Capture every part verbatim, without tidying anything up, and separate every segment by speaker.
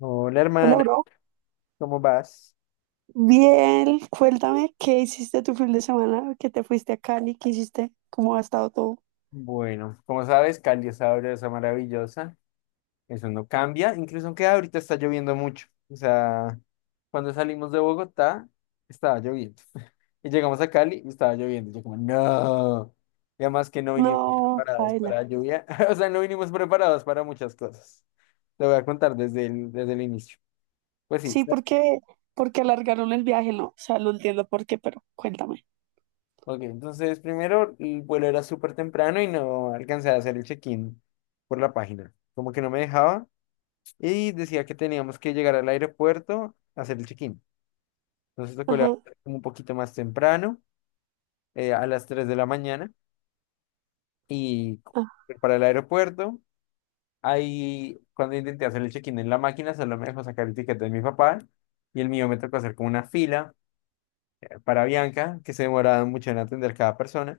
Speaker 1: Hola
Speaker 2: Hola,
Speaker 1: hermana,
Speaker 2: bro.
Speaker 1: ¿cómo vas?
Speaker 2: Bien, cuéntame qué hiciste tu fin de semana, que te fuiste a Cali, qué hiciste, cómo ha estado todo.
Speaker 1: Bueno, como sabes, Cali es sabrosa, maravillosa. Eso no cambia, incluso aunque ahorita está lloviendo mucho. O sea, cuando salimos de Bogotá, estaba lloviendo. Y llegamos a Cali y estaba lloviendo. Y yo como, no. Y además que no vinimos
Speaker 2: No,
Speaker 1: preparados para
Speaker 2: baila.
Speaker 1: la lluvia. O sea, no vinimos preparados para muchas cosas. Te voy a contar desde el, desde el inicio. Pues sí.
Speaker 2: Sí, porque, porque alargaron el viaje, no, o sea, no entiendo por qué, pero cuéntame.
Speaker 1: Ok, entonces primero el vuelo era súper temprano y no alcancé a hacer el check-in por la página. Como que no me dejaba y decía que teníamos que llegar al aeropuerto a hacer el check-in. Entonces tocó
Speaker 2: Ajá.
Speaker 1: levantarme como un poquito más temprano, eh, a las tres de la mañana y
Speaker 2: Ajá.
Speaker 1: correr para el aeropuerto. Ahí cuando intenté hacer el check-in en la máquina solo me dejó sacar el ticket de mi papá y el mío me tocó hacer como una fila eh, para Bianca que se demoraba mucho en atender cada persona.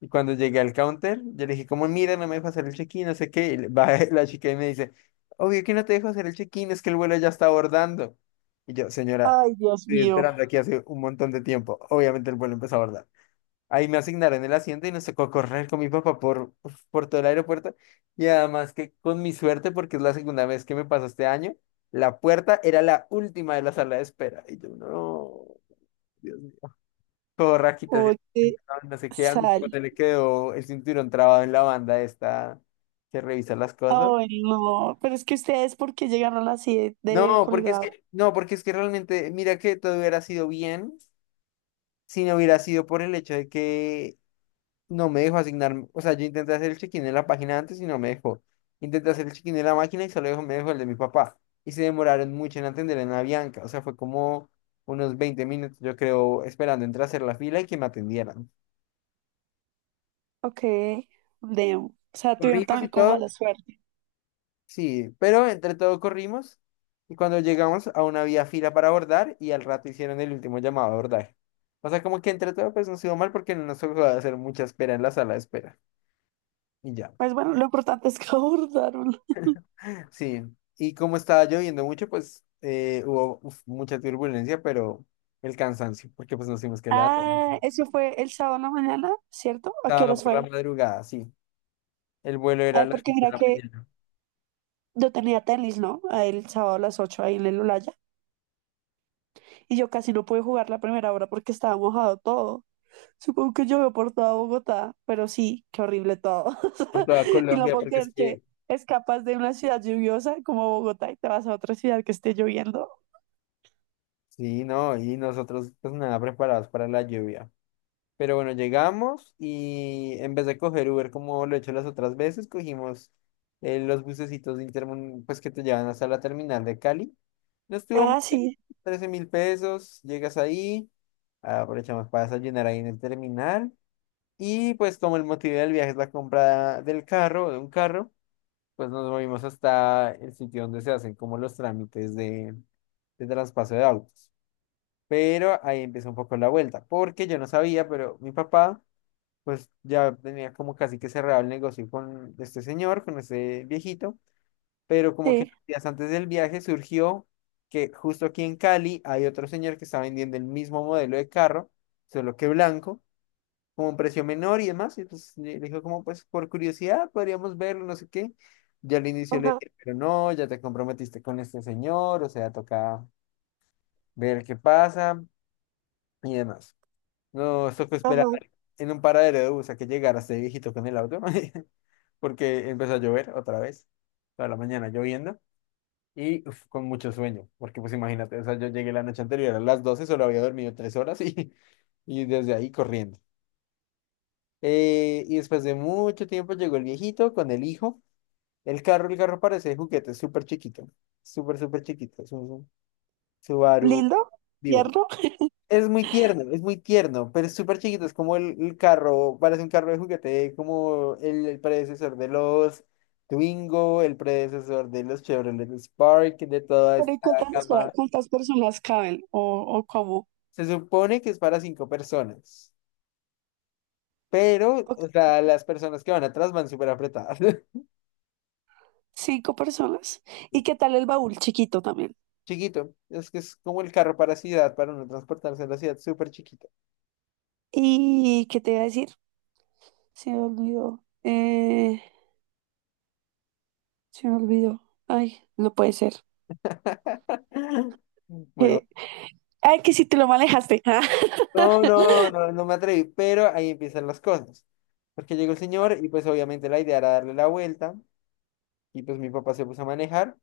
Speaker 1: Y cuando llegué al counter, yo le dije, como, mira, no me dejo hacer el check-in, no sé qué. Y le- va la chica y me dice, obvio que no te dejo hacer el check-in, es que el vuelo ya está abordando. Y yo, señora,
Speaker 2: Ay, Dios
Speaker 1: estoy
Speaker 2: mío.
Speaker 1: esperando aquí hace un montón de tiempo. Obviamente el vuelo empezó a abordar. Ahí me asignaron el asiento y nos tocó correr con mi papá por, uf, por todo el aeropuerto. Y además que con mi suerte, porque es la segunda vez que me pasa este año, la puerta era la última de la sala de espera. Y yo, no. Todo rajita, así,
Speaker 2: Oye,
Speaker 1: no sé qué,
Speaker 2: sal.
Speaker 1: árbitro, se le quedó el cinturón trabado en la banda esta que revisa las cosas.
Speaker 2: Ay, no. Pero es que ustedes, ¿por qué llegaron así de, de
Speaker 1: No, porque es
Speaker 2: colgado?
Speaker 1: que, no, porque es que realmente, mira que todo hubiera sido bien si no hubiera sido por el hecho de que no me dejó asignar, o sea, yo intenté hacer el check-in en la página antes y no me dejó. Intenté hacer el check-in en la máquina y solo dejó- me dejó el de mi papá. Y se demoraron mucho en atender en la Bianca, o sea, fue como unos veinte minutos, yo creo, esperando entre hacer la fila y que me atendieran.
Speaker 2: Ok, de, o sea, tuvieron
Speaker 1: Corrimos y
Speaker 2: también como
Speaker 1: todo.
Speaker 2: mala suerte.
Speaker 1: Sí, pero entre todo corrimos y cuando llegamos a una vía fila para abordar y al rato hicieron el último llamado a abordar. O sea, como que entre todo pues nos iba mal porque no nos tocó hacer mucha espera en la sala de espera. Y ya.
Speaker 2: Pues bueno, lo importante es que abordaron.
Speaker 1: Sí, y como estaba lloviendo mucho, pues eh, hubo uf, mucha turbulencia, pero el cansancio, porque pues nos tuvimos que levantar.
Speaker 2: Ah, eso fue el sábado en la mañana, ¿cierto? ¿A qué
Speaker 1: Estaba
Speaker 2: horas
Speaker 1: por la
Speaker 2: fue?
Speaker 1: madrugada, sí. El vuelo era a
Speaker 2: Ay,
Speaker 1: las
Speaker 2: porque
Speaker 1: cinco
Speaker 2: mira
Speaker 1: de la
Speaker 2: que
Speaker 1: mañana
Speaker 2: yo tenía tenis, ¿no? Ahí el sábado a las ocho ahí en el Olaya. Y yo casi no pude jugar la primera hora porque estaba mojado todo. Supongo que llovió por toda Bogotá, pero sí, qué horrible todo.
Speaker 1: por toda
Speaker 2: Y no
Speaker 1: Colombia,
Speaker 2: puedo
Speaker 1: porque es
Speaker 2: creer que
Speaker 1: que...
Speaker 2: escapas de una ciudad lluviosa como Bogotá y te vas a otra ciudad que esté lloviendo.
Speaker 1: Sí, no, y nosotros pues nada preparados para la lluvia. Pero bueno, llegamos y en vez de coger Uber como lo he hecho las otras veces, cogimos eh, los bucecitos de Intermun, pues que te llevan hasta la terminal de Cali. No estuvo mal,
Speaker 2: Ah, sí,
Speaker 1: trece mil pesos, llegas ahí, aprovechamos para desayunar ahí en el terminal. Y pues como el motivo del viaje es la compra del carro, de un carro, pues nos movimos hasta el sitio donde se hacen como los trámites de, de traspaso de autos. Pero ahí empieza un poco la vuelta, porque yo no sabía, pero mi papá pues ya tenía como casi que cerrado el negocio con este señor, con este viejito, pero como que
Speaker 2: sí.
Speaker 1: días antes del viaje surgió que justo aquí en Cali hay otro señor que está vendiendo el mismo modelo de carro, solo que blanco, como un precio menor y demás, y pues le le dijo como pues por curiosidad podríamos verlo, no sé qué. Ya al inicio le
Speaker 2: Ajá,
Speaker 1: dije, pero no, ya te comprometiste con este señor, o sea, toca ver qué pasa y demás. No, tocó esperar
Speaker 2: ajá.
Speaker 1: en un paradero de bus a que llegara este viejito con el auto. Porque empezó a llover otra vez, toda la mañana lloviendo y uf, con mucho sueño, porque pues imagínate, o sea, yo llegué la noche anterior a las doce, solo había dormido tres horas y, y desde ahí corriendo. Eh, y después de mucho tiempo llegó el viejito con el hijo, el carro, el carro parece de juguete, es súper chiquito, súper, súper chiquito, es un Subaru
Speaker 2: Lindo,
Speaker 1: vivo.
Speaker 2: tierno.
Speaker 1: Es muy tierno, es muy tierno, pero es súper chiquito, es como el, el carro, parece un carro de juguete, como el, el predecesor de los Twingo, el predecesor de los Chevrolet Spark, de toda
Speaker 2: Pero
Speaker 1: esta
Speaker 2: ¿y cuántas, espera,
Speaker 1: gama.
Speaker 2: cuántas personas caben o, o cómo?
Speaker 1: Se supone que es para cinco personas, pero, o sea, las personas que van atrás van súper apretadas.
Speaker 2: Cinco personas. ¿Y qué tal el baúl chiquito también?
Speaker 1: Chiquito, es que es como el carro para ciudad, para uno transportarse en la ciudad, súper chiquito.
Speaker 2: ¿Y qué te iba a decir? Se me olvidó. Eh, se me olvidó. Ay, no puede ser.
Speaker 1: Bueno,
Speaker 2: Eh, Ay, que si te lo manejaste. Ah,
Speaker 1: no, no, no, no me atreví, pero ahí empiezan las cosas. Porque llegó el señor y pues obviamente la idea era darle la vuelta y pues mi papá se puso a manejar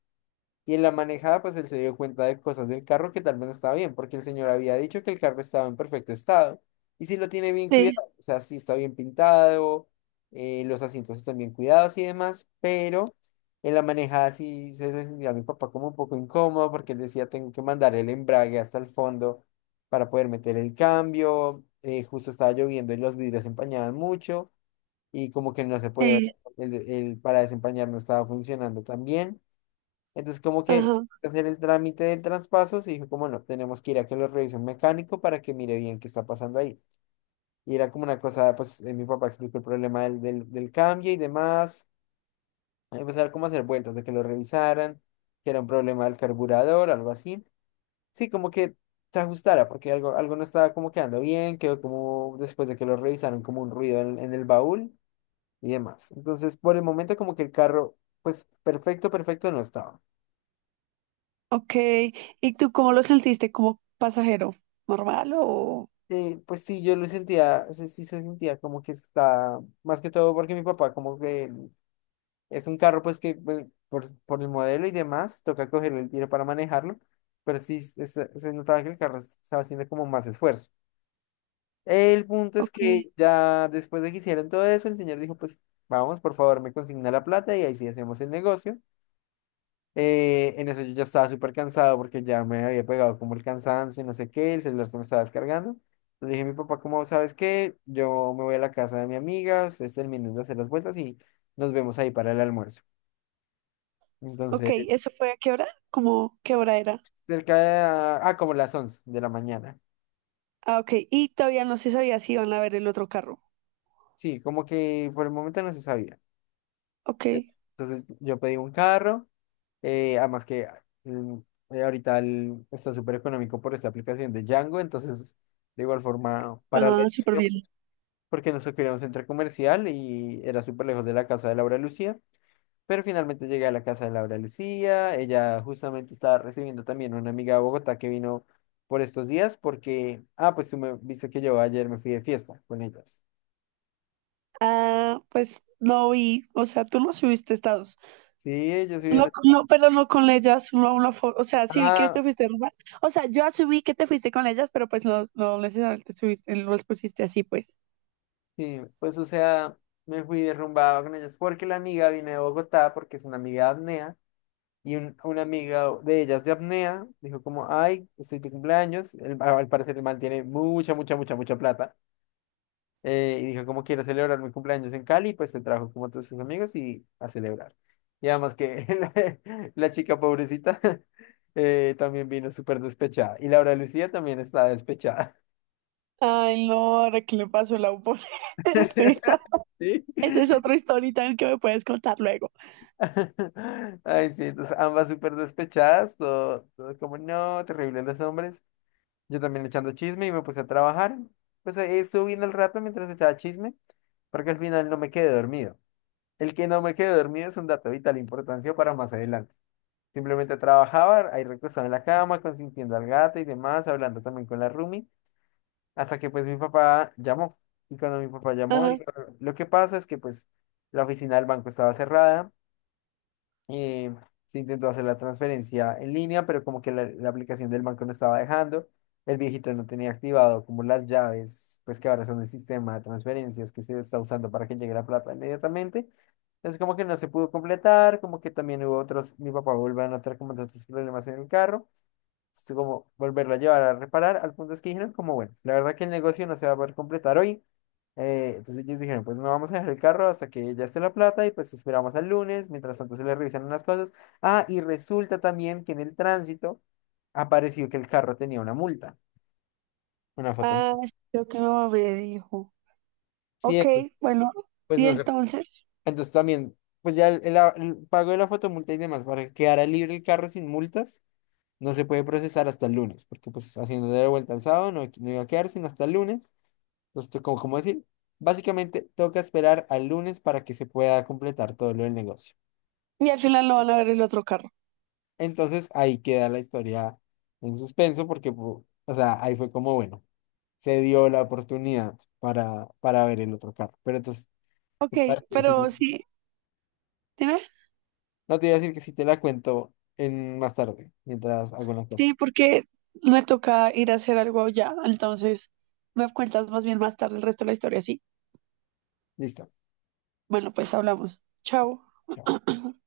Speaker 1: y en la manejada, pues él se dio cuenta de cosas del carro que tal vez no estaba bien, porque el señor había dicho que el carro estaba en perfecto estado. Y si lo tiene bien
Speaker 2: sí,
Speaker 1: cuidado, o sea, sí está bien pintado, eh, los asientos están bien cuidados y demás, pero en la manejada sí se le sentía a mi papá como un poco incómodo, porque él decía, tengo que mandar el embrague hasta el fondo para poder meter el cambio. Eh, justo estaba lloviendo y los vidrios se empañaban mucho, y como que no se podía,
Speaker 2: sí.
Speaker 1: el, el para desempañar no estaba funcionando tan bien. Entonces, como que
Speaker 2: Ajá.
Speaker 1: hacer el trámite del traspaso, se dijo como no, tenemos que ir a que lo revise un mecánico para que mire bien qué está pasando ahí. Y era como una cosa, pues eh, mi papá explicó el problema del, del, del cambio y demás. Empezar como a hacer vueltas de que lo revisaran, que era un problema del carburador, algo así. Sí, como que se ajustara, porque algo, algo no estaba como quedando bien, quedó como después de que lo revisaron como un ruido en, en el baúl y demás. Entonces, por el momento como que el carro, pues perfecto, perfecto no estaba.
Speaker 2: Ok. ¿Y tú cómo lo sentiste? ¿Como pasajero? ¿Normal o...?
Speaker 1: Eh, pues sí, yo lo sentía, sí, sí se sentía como que está, más que todo porque mi papá como que es un carro pues que pues, por, por el modelo y demás, toca cogerlo el tiro para manejarlo, pero sí se, se- se notaba que el carro estaba haciendo como más esfuerzo. El punto es
Speaker 2: Ok.
Speaker 1: que ya después de que hicieron todo eso, el señor dijo pues vamos, por favor, me consigna la plata y ahí sí hacemos el negocio. Eh, en eso yo ya estaba súper cansado porque ya me había pegado como el cansancio y no sé qué, el celular se me estaba descargando. Le dije a mi papá, como sabes qué? Yo me voy a la casa de mi amiga, ustedes terminen de hacer las vueltas y nos vemos ahí para el almuerzo.
Speaker 2: Ok,
Speaker 1: Entonces,
Speaker 2: ¿eso fue a qué hora? ¿Cómo qué hora era?
Speaker 1: cerca de, la- ah, como las once de la mañana.
Speaker 2: Ah, ok. Y todavía no se sabía si iban a ver el otro carro.
Speaker 1: Sí, como que por el momento no se sabía.
Speaker 2: Ok.
Speaker 1: Entonces yo pedí un carro, eh, además que mm, eh, ahorita el- está súper económico por esta aplicación de Django, entonces de igual forma para la...
Speaker 2: Ah, súper bien.
Speaker 1: porque nos quería un centro comercial y era súper lejos de la casa de Laura Lucía. Pero finalmente llegué a la casa de Laura Lucía. Ella justamente estaba recibiendo también una amiga de Bogotá que vino por estos días porque, ah, pues tú me viste que yo ayer me fui de fiesta con ellas.
Speaker 2: Ah, pues no vi. O sea, tú no subiste estados.
Speaker 1: Sí, yo soy
Speaker 2: No,
Speaker 1: una...
Speaker 2: no, pero no con ellas, solo una foto. O sea, sí vi que
Speaker 1: Ah,
Speaker 2: te fuiste a robar. O sea, yo asumí que te fuiste con ellas, pero pues no, no necesariamente subiste, no los pusiste así, pues.
Speaker 1: sí, pues o sea, me fui derrumbado con ellas porque la amiga vino de Bogotá porque es una amiga de apnea. Y un- una amiga de ellas de apnea dijo como, ay, estoy de cumpleaños. El- al parecer el man tiene mucha, mucha, mucha, mucha plata. Eh, y dijo, ¿cómo quiero celebrar mi cumpleaños en Cali? Pues se trajo como a todos sus amigos y a celebrar. Y además que la, la chica pobrecita eh, también vino súper despechada. Y Laura Lucía también estaba despechada.
Speaker 2: Ay, no, ahora que le pasó la upone. Sí,
Speaker 1: Sí.
Speaker 2: esa es otra historia que me puedes contar luego.
Speaker 1: Ay, sí, entonces ambas súper despechadas, todo, todo como, no, terrible los hombres. Yo también echando chisme y me puse a trabajar. Pues ahí estuve viendo el rato mientras echaba chisme, porque al final no me quedé dormido. El que no me quedé dormido es un dato de vital importancia para más adelante. Simplemente trabajaban ahí recostado en la cama, consintiendo al gato y demás, hablando también con la roomie hasta que pues mi papá llamó. Y cuando mi papá llamó,
Speaker 2: Ajá.
Speaker 1: dijo, lo que pasa es que pues la oficina del banco estaba cerrada, eh, se intentó hacer la transferencia en línea, pero como que la, la aplicación del banco no estaba dejando. El viejito no tenía activado como las llaves, pues que ahora son el sistema de transferencias que se está usando para que llegue la plata inmediatamente. Entonces como que no se pudo completar, como que también hubo otros, mi papá volvió a notar como de otros problemas en el carro es como volverla a llevar a reparar, al punto es que dijeron como, bueno, la verdad que el negocio no se va a poder completar hoy. Eh, entonces ellos dijeron, pues no vamos a dejar el carro hasta que ya esté la plata y pues esperamos al lunes, mientras tanto se le revisan unas cosas. Ah, y resulta también que en el tránsito apareció que el carro tenía una multa, una
Speaker 2: Ah,
Speaker 1: fotomulta.
Speaker 2: sí, lo que mi mamá me dijo.
Speaker 1: Sí,
Speaker 2: Ok,
Speaker 1: entonces,
Speaker 2: bueno,
Speaker 1: pues
Speaker 2: y
Speaker 1: no sé.
Speaker 2: entonces.
Speaker 1: Entonces también, pues ya el, el- el pago de la fotomulta y demás, para que quedara libre el carro sin multas, no se puede procesar hasta el lunes, porque pues haciendo de vuelta al sábado no, no iba a quedar sino hasta el lunes. Justo como, como decir, básicamente toca esperar al lunes para que se pueda completar todo lo del negocio.
Speaker 2: Y al final no van a ver el otro carro.
Speaker 1: Entonces ahí queda la historia en suspenso porque, pu- o sea, ahí fue como, bueno, se dio la oportunidad para, para ver el otro carro. Pero entonces, ¿te
Speaker 2: Ok,
Speaker 1: parece
Speaker 2: pero
Speaker 1: si-
Speaker 2: sí, dime.
Speaker 1: no te voy a decir que si te la cuento en más tarde, mientras hago una cosa.
Speaker 2: Sí, porque me toca ir a hacer algo ya, entonces me cuentas más bien más tarde el resto de la historia, sí.
Speaker 1: Listo.
Speaker 2: Bueno, pues hablamos. Chao.
Speaker 1: Chao.